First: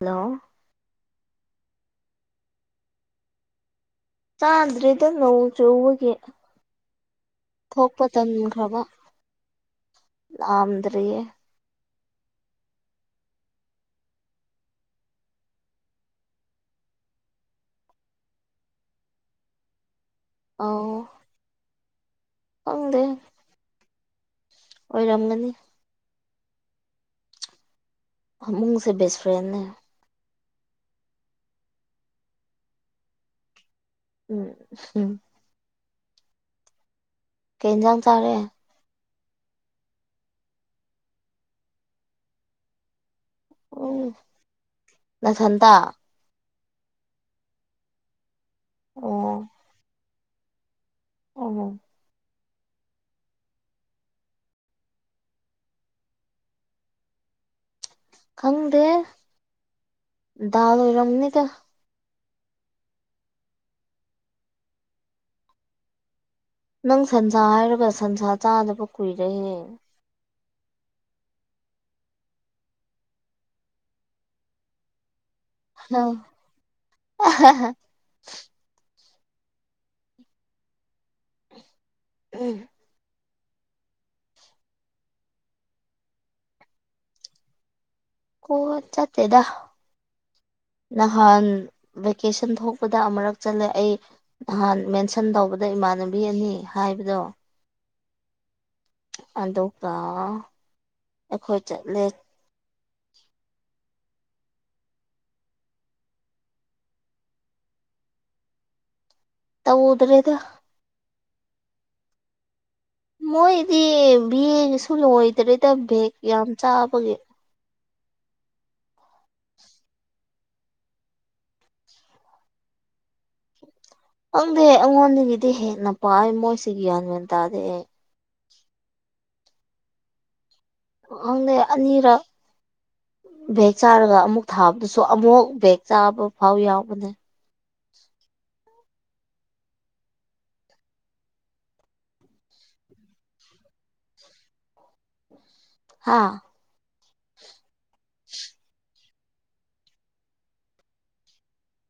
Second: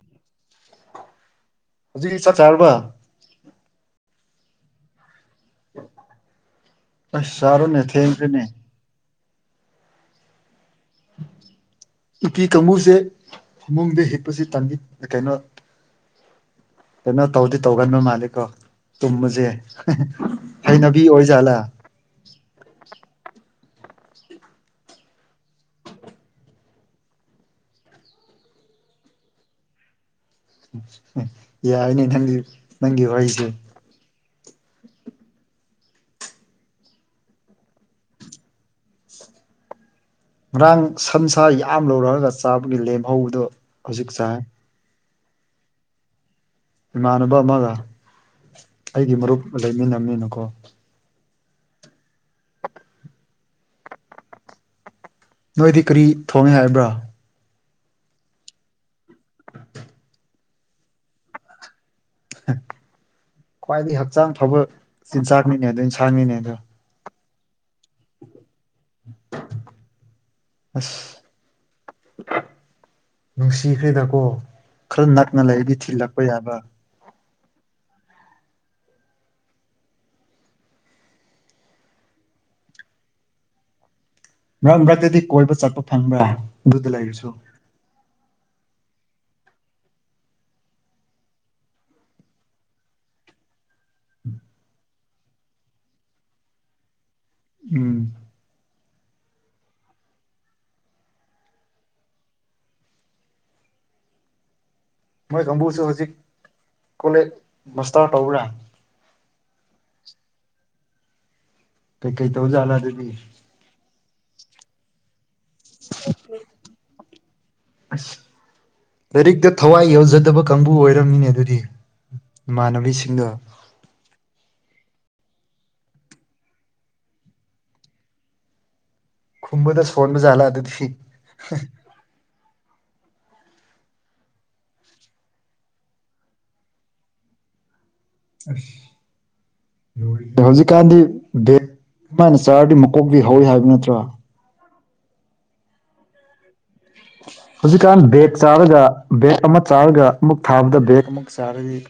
hello ꯍꯧꯖꯤꯛ ꯆꯥꯛ ꯆꯥꯔꯔꯕ ꯆꯗ꯭ꯔꯦ ꯏꯗ ꯅꯣ ꯆꯨꯕꯒꯤ ꯑꯁ ꯆꯥꯔꯣꯅꯦ ꯊꯣꯛꯣꯛꯄ ꯊꯦꯡꯈ꯭ꯔꯦꯅꯦ ꯇꯝꯈ꯭ꯔꯕ ꯑ ꯇꯦ ꯎꯄꯤ ꯀꯥꯡꯕꯨꯁꯦ ꯐꯃꯨꯡꯗ ꯍꯤꯛꯄꯁꯦ ꯇꯟꯏ ꯀꯩꯅꯣ ꯀꯩꯅꯣ ꯇꯧꯗꯤ ꯇꯧꯒꯟꯕ ꯃꯥꯂꯦꯀꯣ ꯇꯨꯝꯕꯁꯦ ꯍꯩꯅꯕꯤ ꯑꯣꯏꯖꯥꯠꯂꯥ ꯐꯗ ꯑꯣꯏꯔꯝꯒꯅꯤ ꯃꯃꯨꯡꯁꯦ ꯕꯁ ꯐ꯭ꯔꯦꯟꯅꯦ ꯌꯥꯏꯅꯦ ꯅꯪꯒꯤ ꯅꯪꯒꯤ ꯋꯥꯔꯤꯍꯩꯁꯦ ꯎꯝ ꯎꯝ ꯀꯩꯦꯟꯖꯥꯡ ꯆꯔꯦ ꯉꯔꯥꯡ ꯁꯝꯁꯥ ꯌꯥꯝ ꯂꯧꯔꯑꯒ ꯆꯥꯕꯒꯤ ꯂꯦꯝꯍꯧꯕꯗꯨꯣ ꯑꯣ ꯅꯁꯟꯗ ꯏꯃꯥꯟꯅꯕ ꯑꯃꯒ ꯑꯣ ꯑꯩꯒꯤ ꯃꯔꯨꯞ ꯂꯩꯃꯤꯟꯅꯕꯅꯤꯅꯀꯣ ꯑꯣ ꯅꯣꯏꯗꯤ ꯀꯔꯤ ꯊꯣꯡꯉꯦ ꯍꯥꯏꯕ꯭ꯔꯣ ꯈꯪꯗꯦ ꯗꯜ ꯑꯣꯏꯔꯝꯅꯤ ꯇ ꯈ꯭ꯋꯥꯏꯗꯒꯤ ꯍꯛꯆꯥꯡ ꯐꯕ ꯆꯤꯟꯖꯥꯛ ꯃꯤꯅꯦ ꯑꯗꯨ ꯏꯟꯁꯥꯡ ꯃꯤꯅꯦ ꯑꯗꯣ ꯅꯪ ꯁꯟꯁꯥ ꯍꯥꯏꯔꯒ ꯁꯟꯁꯥ ꯆꯥꯗꯕ ꯀꯨꯏꯔꯦꯍꯦ ꯑꯁ ꯅꯨꯡꯁꯤꯈ꯭ꯦꯗ ꯀꯣ ꯈꯔ ꯅꯛꯅ ꯂꯩꯔꯗꯤ ꯊꯤꯜꯂꯛꯄ ꯌꯥꯕ ꯑ ꯍꯥ ꯎꯝ ꯃꯔꯛ ꯃꯔꯛꯇꯗꯤ ꯀꯣꯏꯕ ꯆꯠꯄ ꯐꯪꯕ꯭ꯔꯥ ꯑꯗꯨꯗ ꯂꯩꯔꯁꯨ ꯑꯣ ꯆꯠꯇꯦꯗ ꯅꯍꯥꯟ ꯚꯦꯀꯦꯁꯟ ꯊꯣꯛꯄꯗ ꯑꯃꯛ ꯆꯠꯂꯦ ꯑꯩ ꯅꯍꯥꯟ ꯃꯦꯟꯁꯟ ꯇꯧꯕꯗ ꯏꯃꯥꯟꯅꯕꯤ ꯑꯅꯤ ꯍꯥꯏꯕꯗꯣ ꯎꯝ ꯑꯗꯨꯒ ꯑꯩꯈꯣꯏ ꯆꯠꯂꯦ ꯃꯣꯏ ꯀꯥꯡꯕꯨꯁꯨ ꯍꯧꯖꯤꯛ ꯀꯣꯂꯦꯖ ꯃꯥꯁꯇꯥꯔ ꯇꯧꯕ꯭ꯔꯥ ꯇꯧꯗ꯭ꯔꯦꯗ ꯀꯩ ꯀꯩ ꯇꯧꯜꯂ ꯑꯗꯨ ꯃꯣꯏꯗꯤ ꯕꯦꯒꯁꯨ ꯂꯣꯏꯗ꯭ꯔꯦꯗ ꯕꯦꯒ ꯌꯥꯝ ꯆꯥꯕꯒꯤ ꯑꯁ ꯂꯥꯏꯔꯤꯛꯇ ꯊꯋꯥꯏ ꯌꯥꯎꯖꯗꯕ ꯀꯥꯡꯕꯨ ꯑꯣꯏꯔꯝꯃꯤꯅꯦ ꯑꯗꯨꯗꯤ ꯏꯃꯥꯟꯅꯕꯤꯁꯤꯡꯅ ꯈꯪꯗꯦ ꯑꯩꯉꯣꯟꯗꯒꯤꯗꯤ ꯍꯦꯟꯅ ꯄꯥꯏ ꯃꯣꯏꯁꯤ ꯒ꯭ꯌꯥꯟ ꯃꯦꯟ ꯇꯥꯗꯦ ꯑꯩ ꯈꯨꯝꯕꯗ ꯁꫭꯟꯕꯗ ꯁꫭꯟꯕ ꯖꯥꯠꯂꯥ ꯑꯗꯨꯗꯤ ꯈꯪꯗꯦ ꯑꯅꯤꯔꯛ ꯕꯦꯛ ꯆꯥꯔꯒ ꯑꯃꯨꯛ ꯊꯥꯕꯗꯁꯨ ꯑꯃꯨꯛ ꯕꯦꯛ ꯆꯥꯕ ꯐꯥꯎ ꯌꯥꯎꯕꯅꯦ ꯑꯁ ꯍꯧꯖꯤꯛꯀꯥꯟꯗꯤ ꯕꯦꯛ ꯃꯥꯏꯅ ꯆꯥꯔꯗꯤ ꯃꯀꯣꯛꯇꯩ ꯍꯧꯋꯤ ꯍꯥꯏꯕ ꯅꯠꯇ꯭ꯔꯣ ꯍꯥꯥ ꯍꯧꯖꯤꯛꯀꯥꯟ ꯕꯦꯛ ꯆꯥꯔꯒ ꯕꯦꯛ ꯑꯃ ꯆꯥꯔꯒ ꯑꯃꯨꯛ ꯊꯥꯕꯗ ꯕꯦꯛ ꯑꯃꯨꯛ ꯆꯥꯔꯗꯤ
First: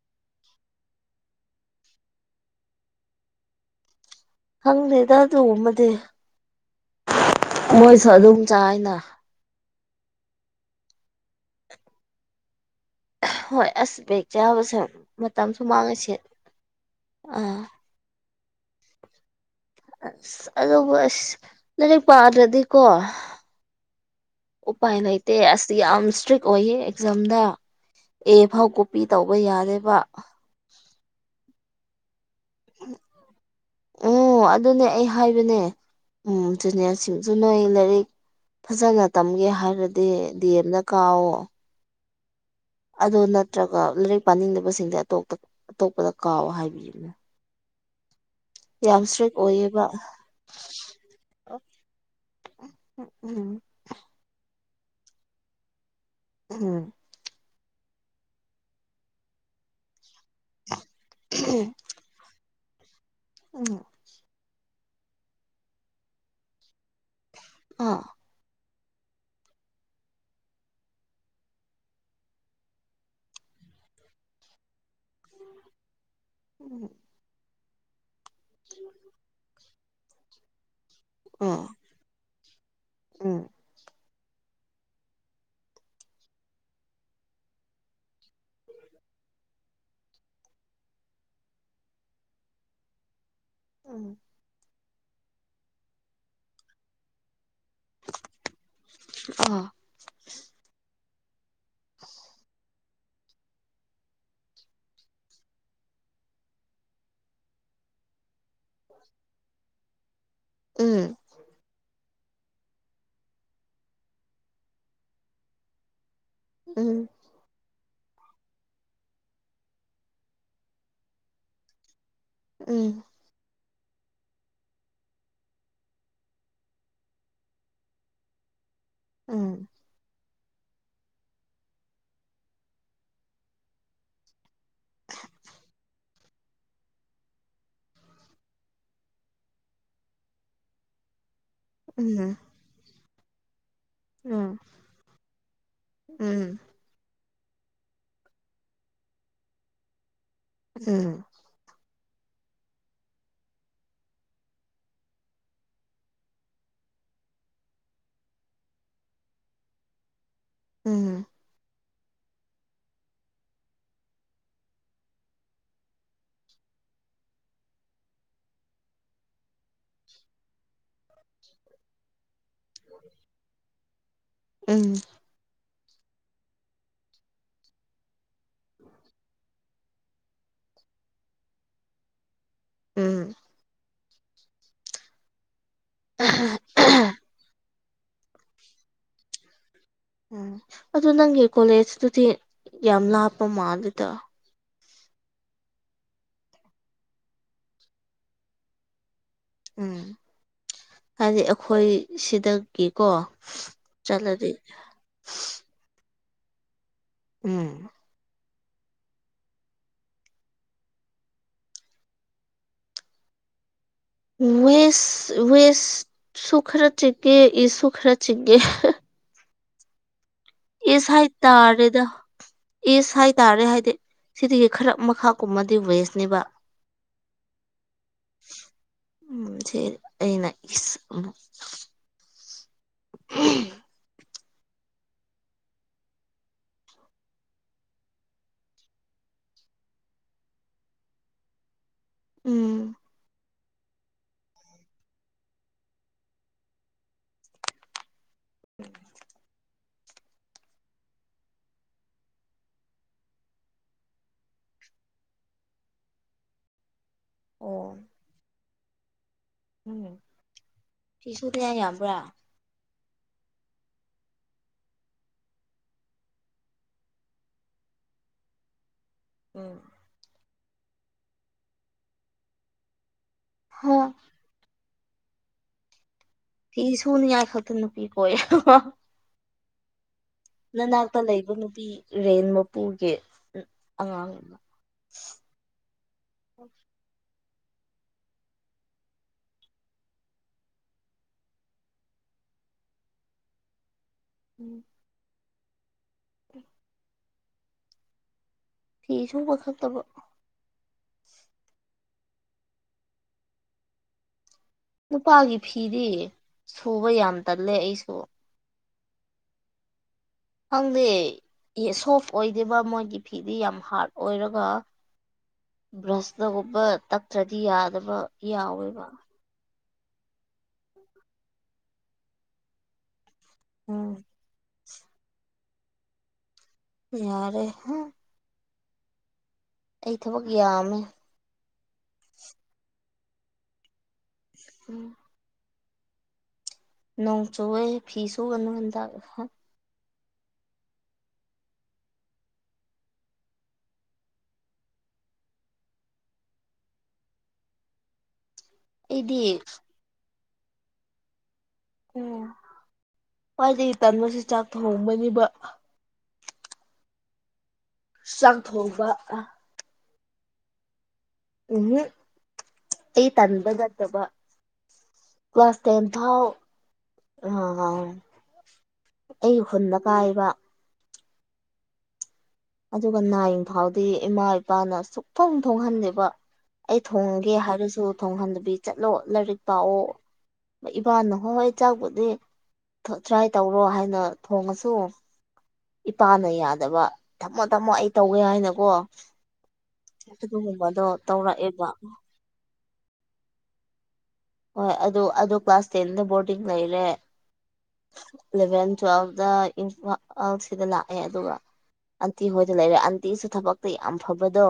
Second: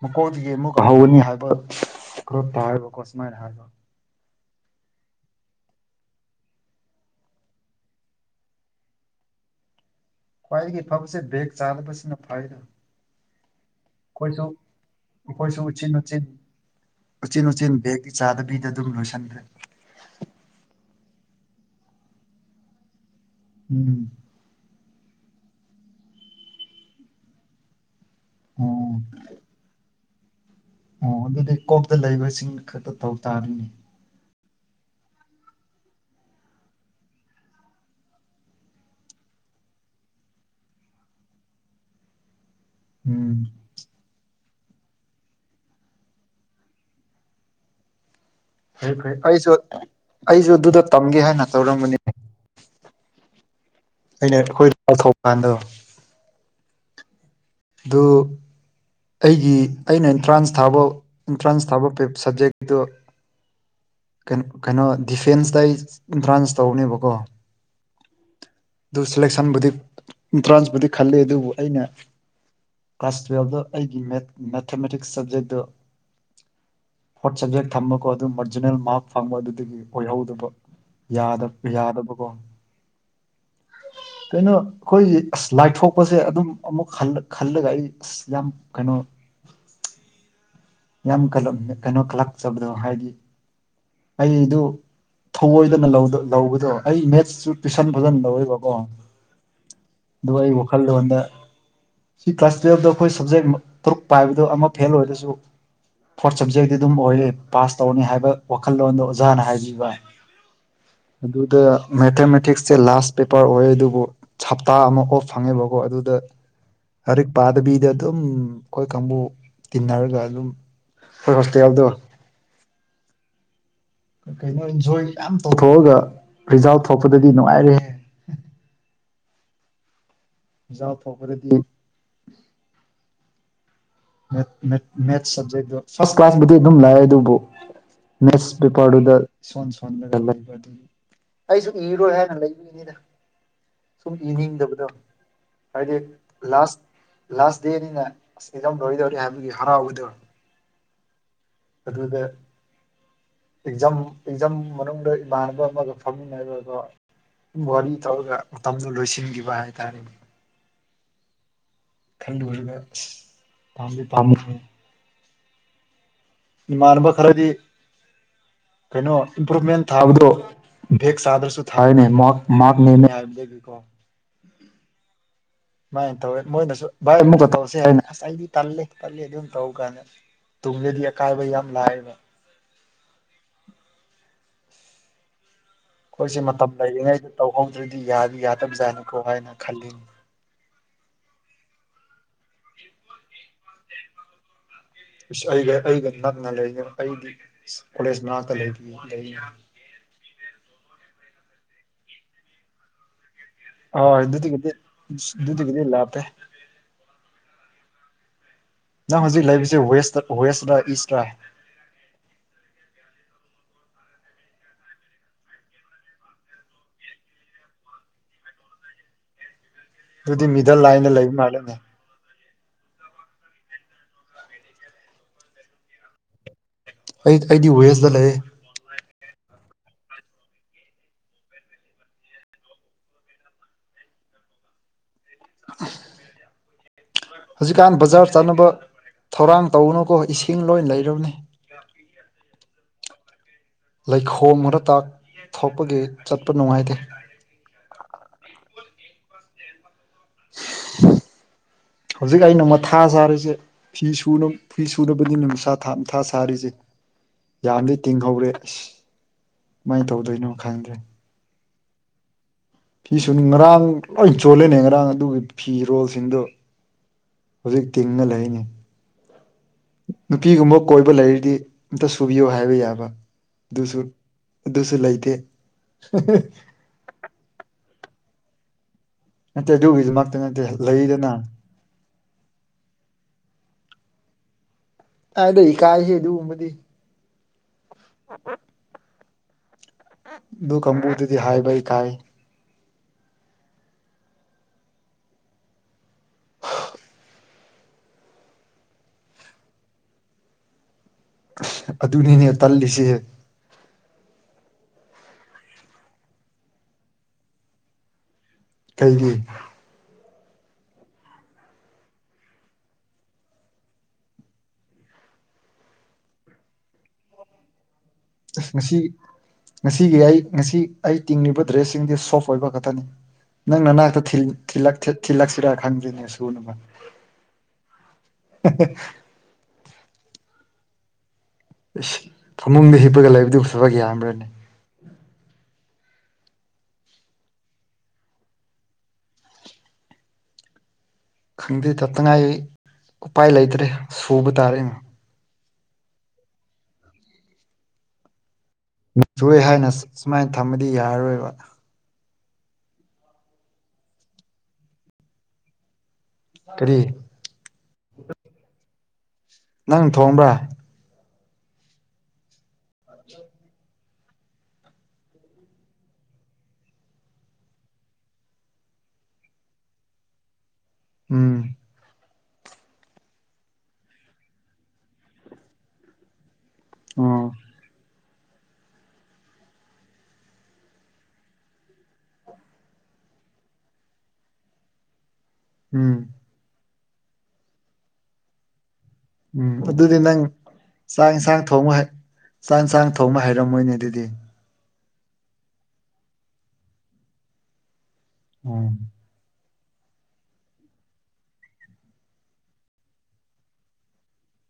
ꯃꯀꯣꯛꯗꯒꯤ ꯑꯃꯨꯛ ꯍꯧꯒꯅꯤ ꯍꯥꯏꯕ ꯈꯔ ꯍꯥꯏꯕꯀꯣ ꯁꯨꯃꯥꯏꯅ ꯍꯥꯏꯕ ꯈꯪꯗꯦꯗ ꯑꯗꯨꯃꯗꯤ ꯃꯣꯏꯁꯨ ꯑꯗꯨꯝ ꯆꯥꯏꯅ ꯈ꯭ꯋꯥꯏꯗꯒꯤ ꯐꯕꯁꯦ ꯕꯦꯒ ꯆꯥꯗꯕꯁꯤꯅ ꯐꯥꯏꯗ ꯍꯣꯏ ꯑꯁ ꯕꯦꯛ ꯆꯥꯕꯁꯦ ꯃꯇꯝꯁꯨ ꯑꯩꯈꯣꯏꯁꯨ ꯎꯆꯤꯟ ꯃꯥꯡꯉꯁꯤ ꯁꯦ ꯎꯆꯤꯟ ꯎꯆꯤꯟ ꯎꯆꯤꯟ ꯕꯦꯛꯇꯤ ꯆꯥꯗꯕꯤꯗ ꯑꯗꯨꯝ ꯂꯣꯏꯁꯤꯟꯈ꯭ꯔꯦ ꯑꯁ ꯑꯗꯨꯕꯨ ꯑꯁ ꯂꯥꯏꯔꯤꯛ ꯄꯥꯗ꯭ꯔꯗꯤꯀꯣ ꯎꯝ ꯎꯄꯥꯏ ꯂꯩꯇꯦ ꯑꯁꯤꯁ ꯌꯥꯝ ꯏꯁꯇ꯭ꯔꯤꯛ ꯑꯣꯏꯌꯦ ꯑꯦꯛꯖꯥꯝꯗ ꯑꯦ ꯐꯥꯎ ꯀꯣꯄꯤ ꯑꯣ ꯇꯧꯕ ꯌꯥꯔꯦꯕ ꯑꯣ ꯑꯗꯨꯗꯤ ꯀꯣꯛꯇ ꯂꯩꯕꯁꯤꯡꯅ ꯈꯛꯇ ꯇꯧ ꯇꯥꯔꯤꯅꯦ ꯎ ꯑꯗꯨꯅꯦ ꯑꯩ ꯍꯥꯏꯕꯅꯦ ꯎꯝ ꯖꯨꯅꯤꯌꫪꯁꯤꯡꯁꯨ ꯅꯣꯏ ꯂꯥꯏꯔꯤꯛ ꯐꯖꯅ ꯇꯝꯒꯦ ꯍꯥꯏꯔꯗꯤ ꯗꯤ ꯑꯦꯝꯗ ꯀꯥꯎꯋꫭ ꯑꯗꯣ ꯎꯝ ꯅꯠꯇ꯭ꯔꯒ ꯂꯥꯏꯔꯤꯛ ꯄꯥꯅꯤꯡꯗꯕꯁꯤꯡꯁ ꯑꯇꯣꯞ ꯑꯇꯣꯞꯄꯗ ꯀꯥꯎ ꯍꯥꯏꯕꯤꯌꯕꯅꯦ ꯐꯩ ꯐꯩ ꯏꯁꯇ꯭ꯔꯤꯛ ꯑꯩꯁꯨ ꯑꯣꯏꯌꯦꯕ ꯑꯩꯁꯨ ꯑꯗꯨꯗ ꯇꯝꯒꯦ ꯍꯥꯏꯅ ꯇꯧꯔꯝꯕꯅꯤ ꯎꯝ ꯑꯩꯅ ꯑꯩꯈꯣꯏ [unintelligible] ꯎꯝ ꯑꯗꯨ ꯑꯩꯒꯤ ꯑꯩꯅ ꯑꯦꯟꯇ꯭ꯔꯥꯟꯁ ꯊꯥꯕ ꯑꯦꯟꯇ꯭ꯔꯥꯟꯁ ꯊꯥꯕ ꯄꯦꯞ ꯁꯕꯖꯦꯛ ꯇꯨ ꯎꯡ ꯀ ꯀꯩꯅꯣ ꯗꯤꯐꯦꯟꯁꯇ ꯑꯩ ꯑꯦꯟꯇ꯭ꯔꯥꯟꯁ ꯇꯧꯅꯦꯕꯀꯣ ꯑꯥ ꯑꯗꯨ ꯁꯦꯂꯦꯛꯁꯟꯕꯨꯗꯤ ꯑꯦꯟꯇ꯭ꯔꯥꯟꯁꯄꯨꯗꯤ ꯈꯜꯂꯤ ꯑꯗꯨꯕꯨ ꯑꯩꯅ ꯀ꯭ꯂꯥꯁ ꯇꯨꯌꯦꯜꯞꯇ ꯑꯩꯒꯤ ꯃꯦꯠ ꯃꯦꯊꯃꯦꯇꯤꯛꯁ ꯁꯕꯖꯦꯛꯇꯣ ꯎꯝ ꯐꫭꯔꯠ ꯁꯕꯖꯦꯛ ꯊꯝꯕꯀꯣ ꯑꯗꯨꯝ ꯃꯔꯖꯤꯅꯦꯜ ꯃꯥꯔꯛ ꯐꯪꯕ ꯑꯗꯨꯗꯒꯤ ꯑꯣꯏꯍꯧꯗꯕ ꯌꯥꯗꯞ ꯎꯝ ꯌꯥꯗꯕ ꯀꫭ ꯎꯝ ꯀꯩꯅꯣ ꯑꯩꯈꯣꯏꯒꯤ ꯑꯁ ꯂꯥꯏꯊꯣꯛꯄꯁꯦ ꯑꯗꯨꯝ ꯑꯃꯨꯛ ꯍꯂꯛꯜꯂꯒ ꯑꯩ ꯑꯁ ꯌꯥꯝ ꯀꯩꯅꯣ ꯌꯥꯝ ꯀꯂ ꯀꯩꯅꯣ ꯈꯂꯛꯆꯕꯗꯣ ꯍꯥꯏꯗꯤ ꯎꯝ ꯑꯩꯗꯨ ꯊꯧꯑꯣꯏꯗꯅ ꯂꯧꯗ ꯂꯧꯕꯗꫭ ꯑꯩ ꯃꯦꯠꯁꯨ ꯇꯨꯁꯟ ꯐꯖꯟ ꯇꯧꯋꯦꯕꯀꯣ ꯑꯗꯨꯒ ꯑꯩ ꯋꯥꯈꯜꯂꯣꯟꯗ ꯁꯤ ꯀ꯭ꯂꯥꯁ ꯇꯨꯌꯦꯜꯞꯇ ꯑꯩꯈꯣꯏ ꯁꯕꯖꯦꯛ ꯇꯔꯨꯛ ꯄꯥꯏꯕꯗꯨ ꯑꯃ ꯐꯦꯜ ꯑꯣꯏꯔꯁꯨ ꯐꯣꯔꯠ ꯁꯕꯖꯦꯛꯇꯤ ꯑꯗꯨꯝ ꯑꯣꯏꯌꯦ ꯄꯥꯁ ꯇꯧꯅꯤ ꯍꯥꯏꯕ ꯋꯥꯈꯜꯂꯣꯟꯗꯣ ꯑꯣꯖꯥꯅ ꯍꯥꯏꯕꯤꯕ ꯎꯝ ꯑꯗꯨꯗ ꯃꯦꯊꯃꯦꯇꯤꯛꯁꯁꯦ ꯂꯥꯁ ꯄꯦꯄꯔ ꯑꯣꯏ ꯑꯗꯨꯕꯨ ꯍꯞꯇꯥ ꯑꯃ ꯑꯣꯐ ꯐꯪꯉꯦꯕꯀꯣ ꯑꯗꯨꯗ ꯎꯝ ꯂꯥꯏꯔꯤꯛ ꯄꯥꯗꯕꯤꯗ ꯑꯗꯨꯝ ꯑꯩꯈꯣꯏ ꯀꯥꯡꯕꯨ ꯇꯤꯟꯅꯔꯒ ꯑꯗꯨꯝ ꯍꯣꯏ ꯍꯁꯇꯇꯥꯦꯜꯗꯣ ꯎꯝ ꯀꯩꯅꯣ ꯏꯟꯖꯣꯏ ꯃꯌꯥꯝ ꯇꯧꯊꯣꯛꯑꯒ ꯔꯤꯖꯥꯜ ꯊꯣꯛꯄꯗꯗꯤ ꯅꯨꯡꯉꯥꯏꯔꯦ ꯎꯝ ꯌꯥꯥꯎ ꯊꯛꯔꯦꯗꯤ ꯃꯦꯠ ꯃꯦꯠ ꯃꯦꯠꯁ ꯁꯕꯖꯦꯛꯇꯣ ꯐꯥꯔꯁ ꯀ꯭ꯂꯥꯁꯕꯨꯗꯤ ꯑꯗꯨꯝ ꯂꯥꯛꯑꯦ ꯑꯗꯨꯕꯨ ꯃꯦꯁꯕꯤ ꯄꯥꯗ ꯁꯣꯟꯣꯟ ꯁꯣꯟ ꯃꯒꯕꯗꯨ ꯑꯩꯁꯨ ꯏꯔꯣ ꯍꯥꯏꯅ ꯂꯩꯅꯦꯗ ꯁꯨꯝ ꯏꯅꯤꯡꯗꯕꯗ ꯍꯥꯏꯗꯤ ꯂꯥꯁ ꯂꯥꯁ ꯗꯦꯅꯤꯅ ꯂꯔꯣꯏꯗꯧꯔꯤ ꯍꯥꯏꯕꯒꯤ ꯍꯔꯥꯎꯕꯗꯧꯅꯤ ꯎꯝ ꯑꯗꯨꯗ ꯑꯦꯛꯖꯥꯝ ꯑꯦꯛꯖꯥꯝ ꯃꯅꯨꯡꯗ ꯏꯃꯥꯟꯅꯕ ꯑꯃꯒ ꯐꯝꯃꯤꯟꯅꯕ ꯑꯗꯣ ꯋꯥꯔꯤ ꯇꯧꯔꯒ ꯃꯇꯝꯗꯨꯣ ꯂꯣꯏꯁꯤꯟꯈꯤꯕ ꯍꯥꯏꯇꯥꯔꯦꯅꯦ ꯎꯝꯝ ꯈꯜꯂꯨꯔꯒ ꯑꯁ ꯄꯥꯝꯗꯤ ꯄꯥꯝꯃꯈ꯭ꯔꯦ ꯃꯅꯕ ꯈꯔꯗꯤ ꯀꯩꯅꯣ ꯏꯝꯄ꯭ꯔꯨꯚꯃꯦꯟ ꯊꯥꯕꯗꯣ ꯚꯦꯛ ꯆꯥꯗ꯭ꯔꯁꯨ ꯊꯥꯔꯅꯦ ꯃꯍꯥꯛ ꯃꯥꯜ ꯅꯦꯝꯃꯦ ꯍꯥꯏꯕꯒꯤꯀꯣ ꯎꯝ ꯁꯨꯃꯥꯏꯅ ꯇꯧꯋꯦ ꯃꯣꯏꯅꯁꯨ ꯚ ꯇꯧꯁꯦ ꯍꯥꯏ ꯑꯁ ꯑꯩꯗꯤ ꯇꯜꯂꯦ ꯇꯂꯦ ꯑꯗꯨꯝ ꯇꯧ ꯀꯥꯟꯗ ꯇꯨꯡꯂꯗꯤ ꯑꯀꯥꯏꯕ ꯌꯥꯝ ꯂꯥꯏꯕ ꯎꯝ ꯑꯩꯈꯣꯏꯁꯦ ꯃꯇꯝ ꯂꯩꯔꯤꯉꯩꯗ ꯇꯧꯍꯧꯗ꯭ꯔꯗꯤ ꯌꯥꯗꯤ ꯌꯥꯗꯕꯖꯥꯅꯤꯀꯣ ꯍꯥꯏꯅ ꯈꯜꯂꯤ ꯎꯝ ꯑꯗꯨ ꯅꯪꯒꯤ ꯀꯣꯂꯦꯖꯇꯨꯗꯤ ꯌꯥꯝ ꯂꯥꯞꯄ ꯃꯥꯜꯂꯗ [unintelligible] ꯑꯩ ꯑꯩꯒ ꯅꯛꯅ ꯂꯩ ꯑꯩꯗꯤ ꯀꯣꯂꯦꯖ ꯃꯅꯥꯛꯇ ꯂꯩ ꯎꯝ ꯍꯥꯏꯗꯤ ꯑꯩꯈꯣꯏ ꯁꯤꯗꯒꯤꯀꯣ ꯍ ꯆꯠꯂꯗꯤ ꯑꯗꯨꯗꯤꯒꯤꯗꯤ ꯑꯗꯨꯗꯤꯒꯤꯗꯤ ꯂ ꯍꯥꯄꯦ ꯎꯝ ꯅꯪ ꯍꯧꯖꯤꯛ ꯂꯩꯁꯦ ꯋꯦꯁꯇ ꯋꯦꯁꯔ ꯏꯁꯇ ꯋꯦꯁ ꯋꯦꯁ ꯁꯨꯈ꯭ꯔ ꯆꯦ ꯏꯁꯨꯨꯈ꯭ꯔ ꯆꯦ ꯑꯗꯨꯗꯤ ꯃꯤꯗꯜ ꯏꯁ ꯂꯥꯏꯟꯗ ꯂꯩꯕ ꯃꯥꯜꯂꯦꯅꯦ ꯍꯥꯏꯇꯥꯔꯦꯗ ꯏꯁ ꯍꯥꯏꯇꯥꯔꯦ ꯍꯥꯏꯗꯤ ꯁꯤꯗꯒꯤ ꯈꯔ ꯃꯈꯥ ꯀꯨꯝꯃꯗꯤ ꯋꯦꯁꯅꯦꯕ ꯑꯩ ꯑꯩꯗꯤ ꯋꯦꯁꯗ ꯂꯩꯌꯦ ꯎꯝ ꯁꯦ ꯑꯩꯅ ꯏꯁ [unintelligible] [unintelligible] ꯍꯧꯖꯤꯛꯀꯥꯟ ꯕꯖꯥꯔ ꯆꯠꯅꯕ ꯊꯧꯔꯥꯡ ꯇꯧꯅꯨꯀꯣ ꯏꯁꯤꯡ ꯂꯣꯏ ꯂꯩꯔꯕꯅꯤ ꯎꯝ ꯂꯩꯈꯣꯝ ꯈ ꯇꯥꯛꯊꯣꯛꯄꯒꯤ ꯆꯠꯄ ꯅꯨꯡꯉꯥꯏꯇꯦ ꯎꯝ ꯍꯧꯖꯤꯛ ꯑ ꯅꯣꯡꯃ ꯊꯥ ꯁꯥꯔꯤꯁꯦ ꯐꯤ ꯁ ꯐꯤ ꯁꯨꯔꯕꯗꯤ ꯅꯨꯃꯤꯁꯥ ꯊꯥ ꯊꯥ ꯁꯥꯔꯤꯁꯦ ꯌꯥꯝꯗꯤ ꯑꯣ ꯇꯤꯡꯍꯧꯔꯦ ꯑꯁ ꯀꯃꯥꯏꯅ ꯇꯧꯗꯣꯏꯅꯣ ꯈꯪꯗ꯭ꯔꯦ ꯁꯤ ꯁꯨꯗꯅ ꯌꯥꯝꯕ꯭ꯔꯥ ꯐꯤꯁꯨ ꯉꯔꯥꯡ ꯂꯣꯏ ꯆꯣꯂꯦꯅꯦ ꯉꯔꯥꯡ ꯑꯗꯨꯒꯤ ꯐꯤꯔꯣꯜꯁꯤꯡꯗꯨꯣ ꯍꯧꯖꯤꯛ ꯇꯤꯡꯉ ꯂꯩꯅꯤ ꯎꯝ ꯅꯨꯄꯤꯒꯨꯝꯕ ꯀꯣꯏꯕ ꯂꯩꯔꯤꯗꯤ ꯑꯝꯇ ꯁꯨꯕꯤꯌꯨ ꯍꯥꯏꯕ ꯌꯥꯕ ꯍ ꯑꯗꯨꯁꯨ ꯑꯗꯨꯁꯨ ꯂꯩꯇꯦ ꯐꯤ ꯁꯨꯅꯤꯉꯥꯏ ꯈꯥꯇ ꯅꯨꯄꯤ ꯀꯣꯏ ꯅꯠꯇꯦ ꯑꯗꯨꯒꯤꯗꯨꯃꯛꯇ ꯅꯠꯇꯦ ꯂꯩꯗꯅꯪ ꯄꯤ ꯔꯦꯟ ꯃꯄꯨꯒꯤ ꯑꯉꯥꯡ ꯑꯃ ꯑꯗ ꯑꯩ ꯀꯥꯏꯌꯦ ꯑꯗꯨꯒꯨꯝꯕꯗꯤ ꯑ ꯑ [inaudible] ꯑꯗꯨ ꯀꯥꯡꯕꯨꯗꯨꯗꯤ ꯍꯥꯏꯕ ꯢꯀꯥꯏ ꯎꯝ [inaudible] ꯑ [inaudible] ꯐꯤ ꯁꯨꯕ ꯈꯛꯇꯕꯨ ꯑꯗꯨꯅꯤꯅꯦ ꯇꯜꯂꯤꯁꯦ ꯅꯨꯄꯥꯒꯤ ꯐꯤꯗꯤ ꯁꯨꯕ ꯌꯥꯝ ꯇꯜꯂꯦ ꯑꯩꯁꯨ ꯀꯩꯒꯤ ꯈꯪꯗꯦ ꯁꯣꯐ ꯑꯣꯏꯗꯦꯕ ꯃꯣꯏꯒꯤ ꯐꯤꯗꯤ ꯌꯥꯝ ꯍꯥꯔꯠ ꯑꯣꯏꯔꯒ ꯕ꯭ꯔꯁꯅꯒꯨꯝꯕ ꯇꯛꯇ꯭ꯔꯗꯤ ꯌꯥꯗꯕ ꯑꯁ ꯉꯁꯤ ꯌꯥꯎꯋꯦꯕ ꯉꯁꯤꯒꯤ ꯑꯩ ꯉꯁꯤ ꯑꯩ ꯇꯤꯡꯂꯤꯕ ꯗ꯭ꯔꯦꯁꯁꯤꯡꯗꯤ ꯁꯣꯐ ꯑꯣꯏꯕ ꯈꯛꯇꯅꯤ ꯅꯪ ꯎꯝ ꯅꯅꯥꯛꯇ ꯊꯤꯜꯂꯛꯁꯤꯔꯥ ꯈꯪꯗ꯭ꯔꯤꯅꯦ ꯁꯨꯅꯕ ꯌꯥꯔꯦ ꯍꯦ [inaudible] ꯑꯩ ꯊꯕꯛ ꯌꯥꯝꯃꯦ ꯐꯃꯨꯡꯗ ꯍꯤꯞꯄꯒ ꯂꯩꯕꯗꯨ ꯊꯕꯛ ꯌꯥꯝꯕ꯭ꯔꯅꯦ ꯎꯝ ꯅꯣꯡ ꯆꯨꯑꯦ ꯐꯤꯁꯨꯨꯒꯅꯨ ꯍꯥꯟ ꯈꯪꯗꯦ ꯇꯉꯥꯏ ꯎꯄꯥꯏ ꯂꯩꯇ꯭ꯔꯦ ꯁꯨꯕ ꯇꯥꯔꯦ ꯅꯣꯡ ꯑꯩꯗꯤ ꯁꯨꯢꯌꯦ ꯍꯥꯢꯅ ꯁꯨꯃꯥꯏꯅ ꯊꯝꯃꯗꯤ ꯌꯥꯔꯔꯣꯏꯕ ꯎꯝ ꯈꯣꯢꯗꯒꯤ ꯇꯟꯕꯁꯦ ꯆꯥꯛ ꯊꯣꯛꯕꯅꯤꯕ ꯀꯔꯤ ꯆꯥꯛꯊꯣꯡꯕ ꯅꯪ ꯊꯣꯡꯕ꯭ꯔꯥ ꯎꯝ ꯍꯨꯝ ꯑꯩ ꯇꯟꯗ ꯆꯠꯇꯕ ꯀ꯭ꯂꯥꯁ ꯇꯦꯟ ꯐꯥꯎ ꯑꯩꯒꯤ ꯍꯨꯟꯗ ꯄꯥꯏꯕ ꯎꯝ ꯑꯗꯨꯒ ꯅꯥꯏꯡ ꯐꯥꯎꯗꯤ ꯏꯃꯥ ꯏꯄꯥꯅ ꯁꯨꯛ ꯊꯣꯡ ꯊꯣꯡꯍꯟꯂꯦꯕ ꯑꯩ ꯑꯣ ꯊꯣꯡꯒꯦ ꯍꯥꯏꯔꯁꯨ ꯊꯣꯡꯍꯟꯗꯕꯤ ꯆꯠꯂꯣ ꯂꯥꯏꯔꯤꯛ ꯄꯥꯛꯑꯣ ꯏꯕꯥꯅ ꯍꯣꯏ ꯍꯣꯏ ꯆꯥꯛꯄꯗꯤ ꯇ꯭ꯔꯥꯏ ꯇꯧꯔꯣ ꯍꯥꯏꯅ ꯊꯣꯡꯉꯁꯨ ꯎꯝ ꯏꯄꯥꯅ ꯌꯥꯗꯕ ꯊꯝꯃꯣ ꯊꯝꯃꯣ ꯑꯩ ꯇꯧꯒꯦ ꯍꯥꯏꯅꯀꯣ ꯎꯝ ꯑꯗꯨꯗꯤ ꯅꯪ ꯑꯗꯨꯒꯨꯝꯕꯗꯣ ꯆꯥꯛ ꯌꯦꯟꯁꯥꯡ ꯇꯧꯔꯛꯑꯦꯕ ꯊꯣꯡꯕ ꯆꯥꯛ ꯌꯦꯟꯁꯥꯡ ꯊꯣꯡꯕ ꯍꯩꯔꯝꯃꯣꯏꯅꯦ ꯑꯗꯨꯗꯤ ꯍꯣꯏ ꯑꯗꯨ ꯑꯗꯨ ꯀ꯭ꯂꯥꯁ ꯇꯦꯟꯗ ꯕꯣꯔꯗꯤꯡ ꯂꯩꯔꯦ ꯏꯂꯦꯚꯦꯟ ꯎꯝ ꯇꯨꯋꯦꯜ ꯗ ꯏꯝꯐꯥꯜ ꯁꯤꯗ ꯂꯥꯛꯑꯦ ꯑꯗꯨꯒ ꯑꯟꯇꯤ ꯍꯣꯏꯗ ꯂꯩꯔꯦ ꯑꯟꯇꯤꯁꯨ ꯊꯕꯛꯇꯣ ꯌꯥꯝ ꯐꯕꯗꯣ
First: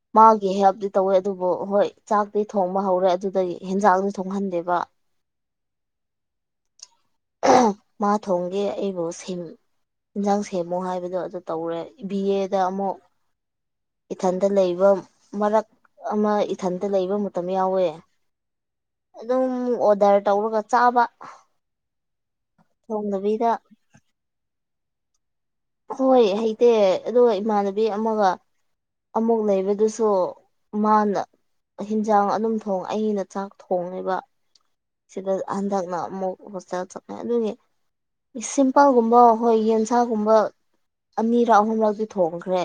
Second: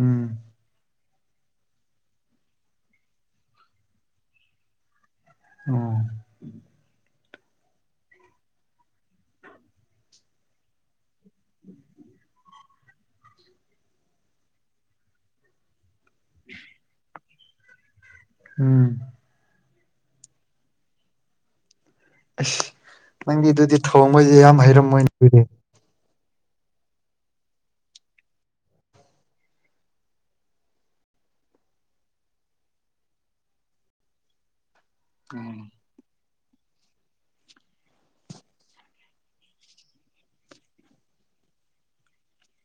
ꯎꯝ ꯃꯥꯒꯤ ꯍꯦꯜꯞꯇꯤ ꯇꯧꯋꯦ ꯑꯗꯨꯕꯨ ꯍꯣꯏ ꯆꯥꯛꯇꯤ ꯊꯣꯡꯕ ꯍꯧꯔꯦ ꯑꯗꯨꯗꯒꯤ ꯍꯦꯟꯖꯥꯡꯗꯨ ꯊꯣꯡꯍꯟꯗꯦꯕ ꯑꯣ ꯃꯥ ꯊꯣꯡꯒꯦ ꯑꯩꯕꯨ ꯌꯦꯟꯁꯥꯡ ꯁꯦꯝꯃꯨ ꯍꯥꯏꯕꯗꯣ ꯑꯗꯨ ꯇꯧꯔꯦ ꯕꯤ ꯑꯦꯗ ꯑꯃꯨꯛ ꯏꯊꯟꯗ ꯂꯩꯕ ꯃꯔꯛ ꯑꯃ ꯏꯊꯟꯗ ꯂꯩꯕ ꯃꯇꯝ ꯌꯥꯎꯋꯦ ꯎꯝ ꯑꯗꯨꯝ ꯑꯣꯗꯔ ꯇꯧꯔꯒ ꯆꯥꯕ ꯑꯁ ꯊꯣꯡꯗꯕꯤꯗ ꯅꯪꯒꯤꯗꯨꯗꯤ ꯊꯑꯣꯡꯉꯣꯏꯁꯦ ꯌꯥꯝ ꯍꯩꯔꯝꯃꯣꯏꯅꯦ ꯑꯗꯨꯗꯤ ꯍꯣꯏ ꯍꯩꯇꯦ ꯑꯣ ꯏꯃꯥꯟꯅꯕꯤ ꯑꯃꯒ ꯑꯃꯨꯛ ꯂꯩꯕꯗꯨꯁꯨ ꯃꯥꯅ ꯍꯤꯟꯖꯥꯡ ꯑꯗꯨꯝ ꯊꯣꯡ ꯑꯩꯅ ꯆꯥꯛ ꯊꯣꯡꯉꯦꯕ ꯁꯤꯗ ꯍꯟꯗꯛꯅ ꯑꯃꯨꯛ ꯍꯣꯁꯇꯦꯜ ꯆꯠꯂꯦ ꯑꯗꯨꯒꯤ ꯁꯤꯝꯄꯜꯒꯨꯝꯕ ꯑꯩꯈꯣꯏ ꯌꯦꯟꯁꯥꯒꯨꯝꯕ ꯑꯅꯤꯔꯛ ꯑꯍꯨꯝꯔꯥꯎꯗꯤ ꯊꯣꯡꯈ꯭ꯔꯦ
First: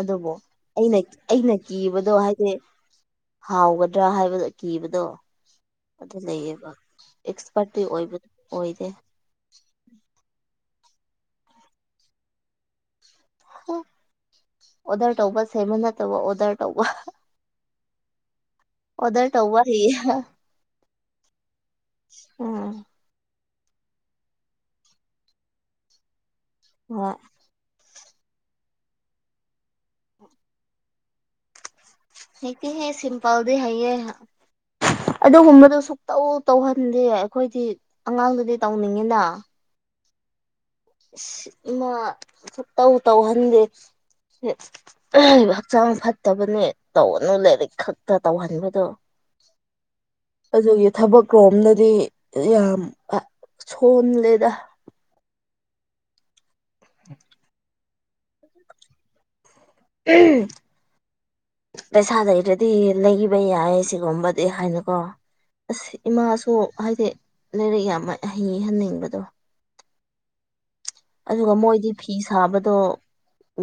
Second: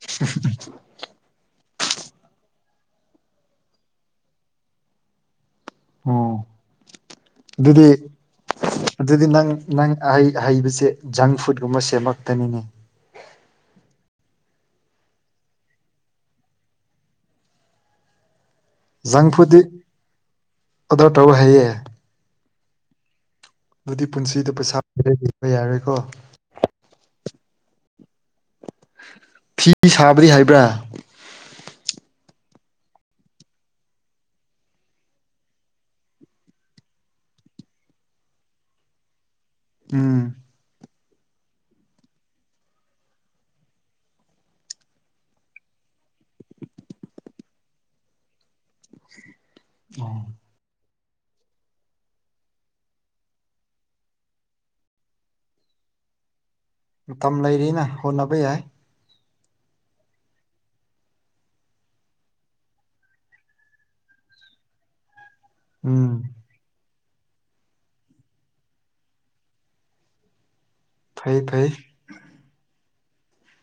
ꯑꯗꯨꯕꯨ ꯑꯩꯅ ꯑꯩꯅ ꯀꯤꯕꯗꯣ ꯍꯥꯏꯗꯤ ꯍꯥꯎꯒꯗ꯭ꯔꯥ ꯍꯥꯏꯕꯗꯣ ꯀꯤꯕꯗꯣ ꯑꯗꯨ ꯑꯣ ꯂꯩꯌꯦꯕ ꯑꯦꯛꯁꯄꯥꯔꯠꯇꯤ ꯑꯗꯨꯗꯤ ꯑꯣꯏꯕ ꯑꯣꯏꯗꯦ ꯑꯗꯨꯗꯤ ꯅꯪ ꯅꯪꯩ ꯍꯩꯕꯁꯦ ꯖꯪ ꯐꯨꯗꯀꯨꯝꯕ ꯁꯦꯝꯂꯛꯇꯅꯤꯅꯦ ꯑꯣꯗꯔ ꯇꯧꯕ ꯁꯦꯝꯦꯃ ꯅꯠꯇꯧꯕ ꯑꯣꯗꯔ ꯇꯧꯕ ꯖꯪ ꯑꯣꯗꯔ ꯐꯨꯗ ꯇꯧꯕ ꯍꯩꯌꯦ ꯑꯣꯗꯔ ꯇꯧ ꯍꯥꯏꯌꯦꯦ ꯎꯝ ꯑꯗꯨꯗꯤ ꯄꯨꯟꯁꯤꯗ ꯄꯩꯁꯥꯕ ꯌꯥꯔꯣꯏꯀꯣ ꯑ ꯐꯤ ꯁꯥꯕꯗꯤ ꯍꯥꯏꯕ꯭ꯔꯥ ꯍꯦꯗꯤ ꯍ ꯁꯤꯝꯄꯜꯗꯤ ꯍꯥꯏꯌꯦ ꯑꯗꯨꯒꯨꯝꯕꯗꯨꯣ ꯁꯨꯛꯇꯧ ꯇꯧꯍꯟꯗꯦ ꯑꯩꯈꯣꯏꯗꯤ ꯑꯉꯥꯡꯗꯨꯗꯤ ꯇꯧꯅꯤꯡꯉꯤꯅ ꯎꯝ ꯃꯥ ꯇꯧ ꯇꯧꯍꯟꯗꯦ ꯍꯛꯆꯥꯡ ꯐꯠꯇꯕꯅꯦ ꯇꯧꯅꯨ ꯂꯥꯏꯔꯤꯛ ꯈꯛꯇ ꯇꯧꯍꯟꯕꯗꯣ ꯑꯣ ꯑꯗꯨꯒꯤ ꯊꯕꯛ ꯂꯣꯝꯗꯗꯤ ꯌꯥꯝ ꯁꯣꯂꯦꯗ ꯃꯇꯝ ꯂꯩꯔꯤꯅ ꯍꯣꯠꯅꯕ ꯌꯥꯏ ꯎꯝ ꯄꯩꯁꯥꯗꯔꯗꯤ ꯂꯩꯕ ꯌꯥꯏ ꯁꯤꯒꯨꯝꯕꯗꯤ ꯍꯥꯏꯅꯀꯣ ꯑꯁ ꯎꯝ ꯏꯃꯥꯁꯨ ꯍꯥꯏꯗꯤ ꯂꯥꯏꯔꯤꯛ ꯌꯥꯝꯕ ꯍꯩꯍꯟꯅꯤꯡꯕꯗꯣ ꯐꯩ ꯑꯗꯨꯒ ꯐꯩ ꯃꯣꯏꯗꯤ ꯐꯤ ꯁꯥꯕꯗꯣ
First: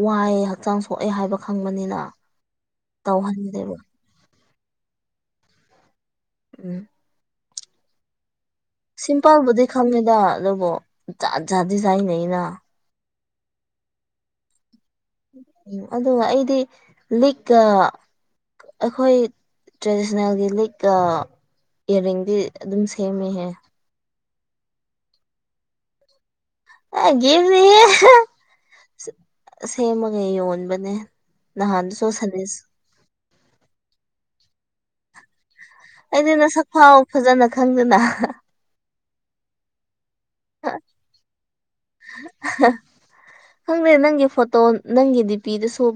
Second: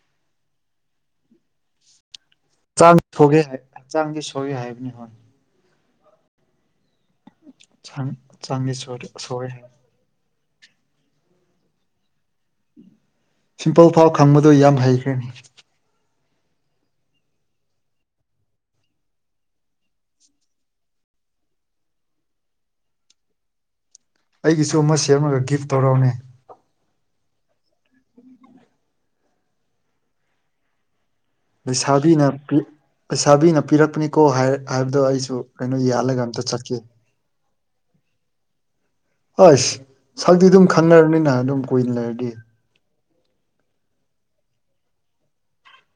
ꯋꯥꯏꯑꯦ ꯍꯛꯆꯥꯡ ꯁꯣꯛꯑꯦ ꯍꯥꯏꯕ ꯈꯪꯕꯅꯤꯅ ꯆꯥꯡ ꯁꯒꯦ ꯍꯥꯏꯛ ꯇꯧꯍꯟꯗꯦꯕ ꯆꯥꯡꯗꯤ ꯁꯣꯒꯦ ꯍꯥꯏꯕꯅꯤ ꯍꯣꯏꯅꯤ ꯎꯝ ꯁꯪꯡ [unintelligible] ꯁꯤꯝꯄꯜꯕꯨꯗꯤ ꯈꯪꯉꯗ ꯑꯗꯨꯕꯨ ꯖꯥꯠ ꯖꯥꯠꯗꯤ ꯆꯥꯏꯅꯩꯩꯅ ꯁꯤꯝꯄꯜ ꯐꯥꯎ ꯈꯪꯕꯗꯨ ꯌꯥꯝ ꯍꯩꯈ꯭ꯔꯦ ꯎ ꯑꯗꯨꯒ ꯑꯩꯗꯤ ꯂꯤꯛꯀꯑ ꯑꯩꯈꯣꯏ ꯇ꯭ꯔꯦꯗꯤꯁꯅꯦꯜꯒꯤ ꯂꯤꯛꯀ ꯏꯌꯥꯔꯤꯡꯗꯤ ꯑꯗꯨꯝ ꯁꯦꯝꯃꯤꯍꯦ ꯑꯩꯒꯤꯁꯨ ꯑꯃ ꯁꯦꯝꯃꯒ ꯒꯤꯐ ꯇꯧꯔꯛꯎꯅꯦ ꯑꯒꯤꯁꯤ ꯁꯦꯝꯃꯒ ꯌꯣꯟꯕꯅꯦ ꯅꯍꯥꯟꯗꯨꯁꯨ ꯂꯩꯁꯥꯕꯤꯅ ꯁꯟꯗꯦꯁ ꯂꯩꯁꯥꯕꯤꯅ ꯄꯤꯔꯛꯄꯅꯤꯀꯣ ꯍꯥꯏꯕꯗꯣ ꯑꯩꯁꯨ ꯀꯩꯅꯣ ꯌꯥꯜꯂꯒ ꯑꯗꯤ ꯑꯝꯇ ꯅꯁꯛ ꯆꯠꯀꯦ ꯐꯥꯎ ꯐꯖꯅ ꯈꯪꯗꯅ ꯍꯁ ꯁꯛꯇꯤ ꯑꯗꯨꯝ ꯈꯪꯅꯔꯕꯅꯤꯅ ꯑꯗꯨꯝ ꯀꯨꯏꯅ ꯂꯩꯔꯗꯤ ꯈꯪꯗꯦ ꯅꯪꯒꯤ ꯐꯣꯇꯣ ꯅꯪꯒꯤ ꯗꯤ ꯄꯤꯗ ꯁꯨꯦ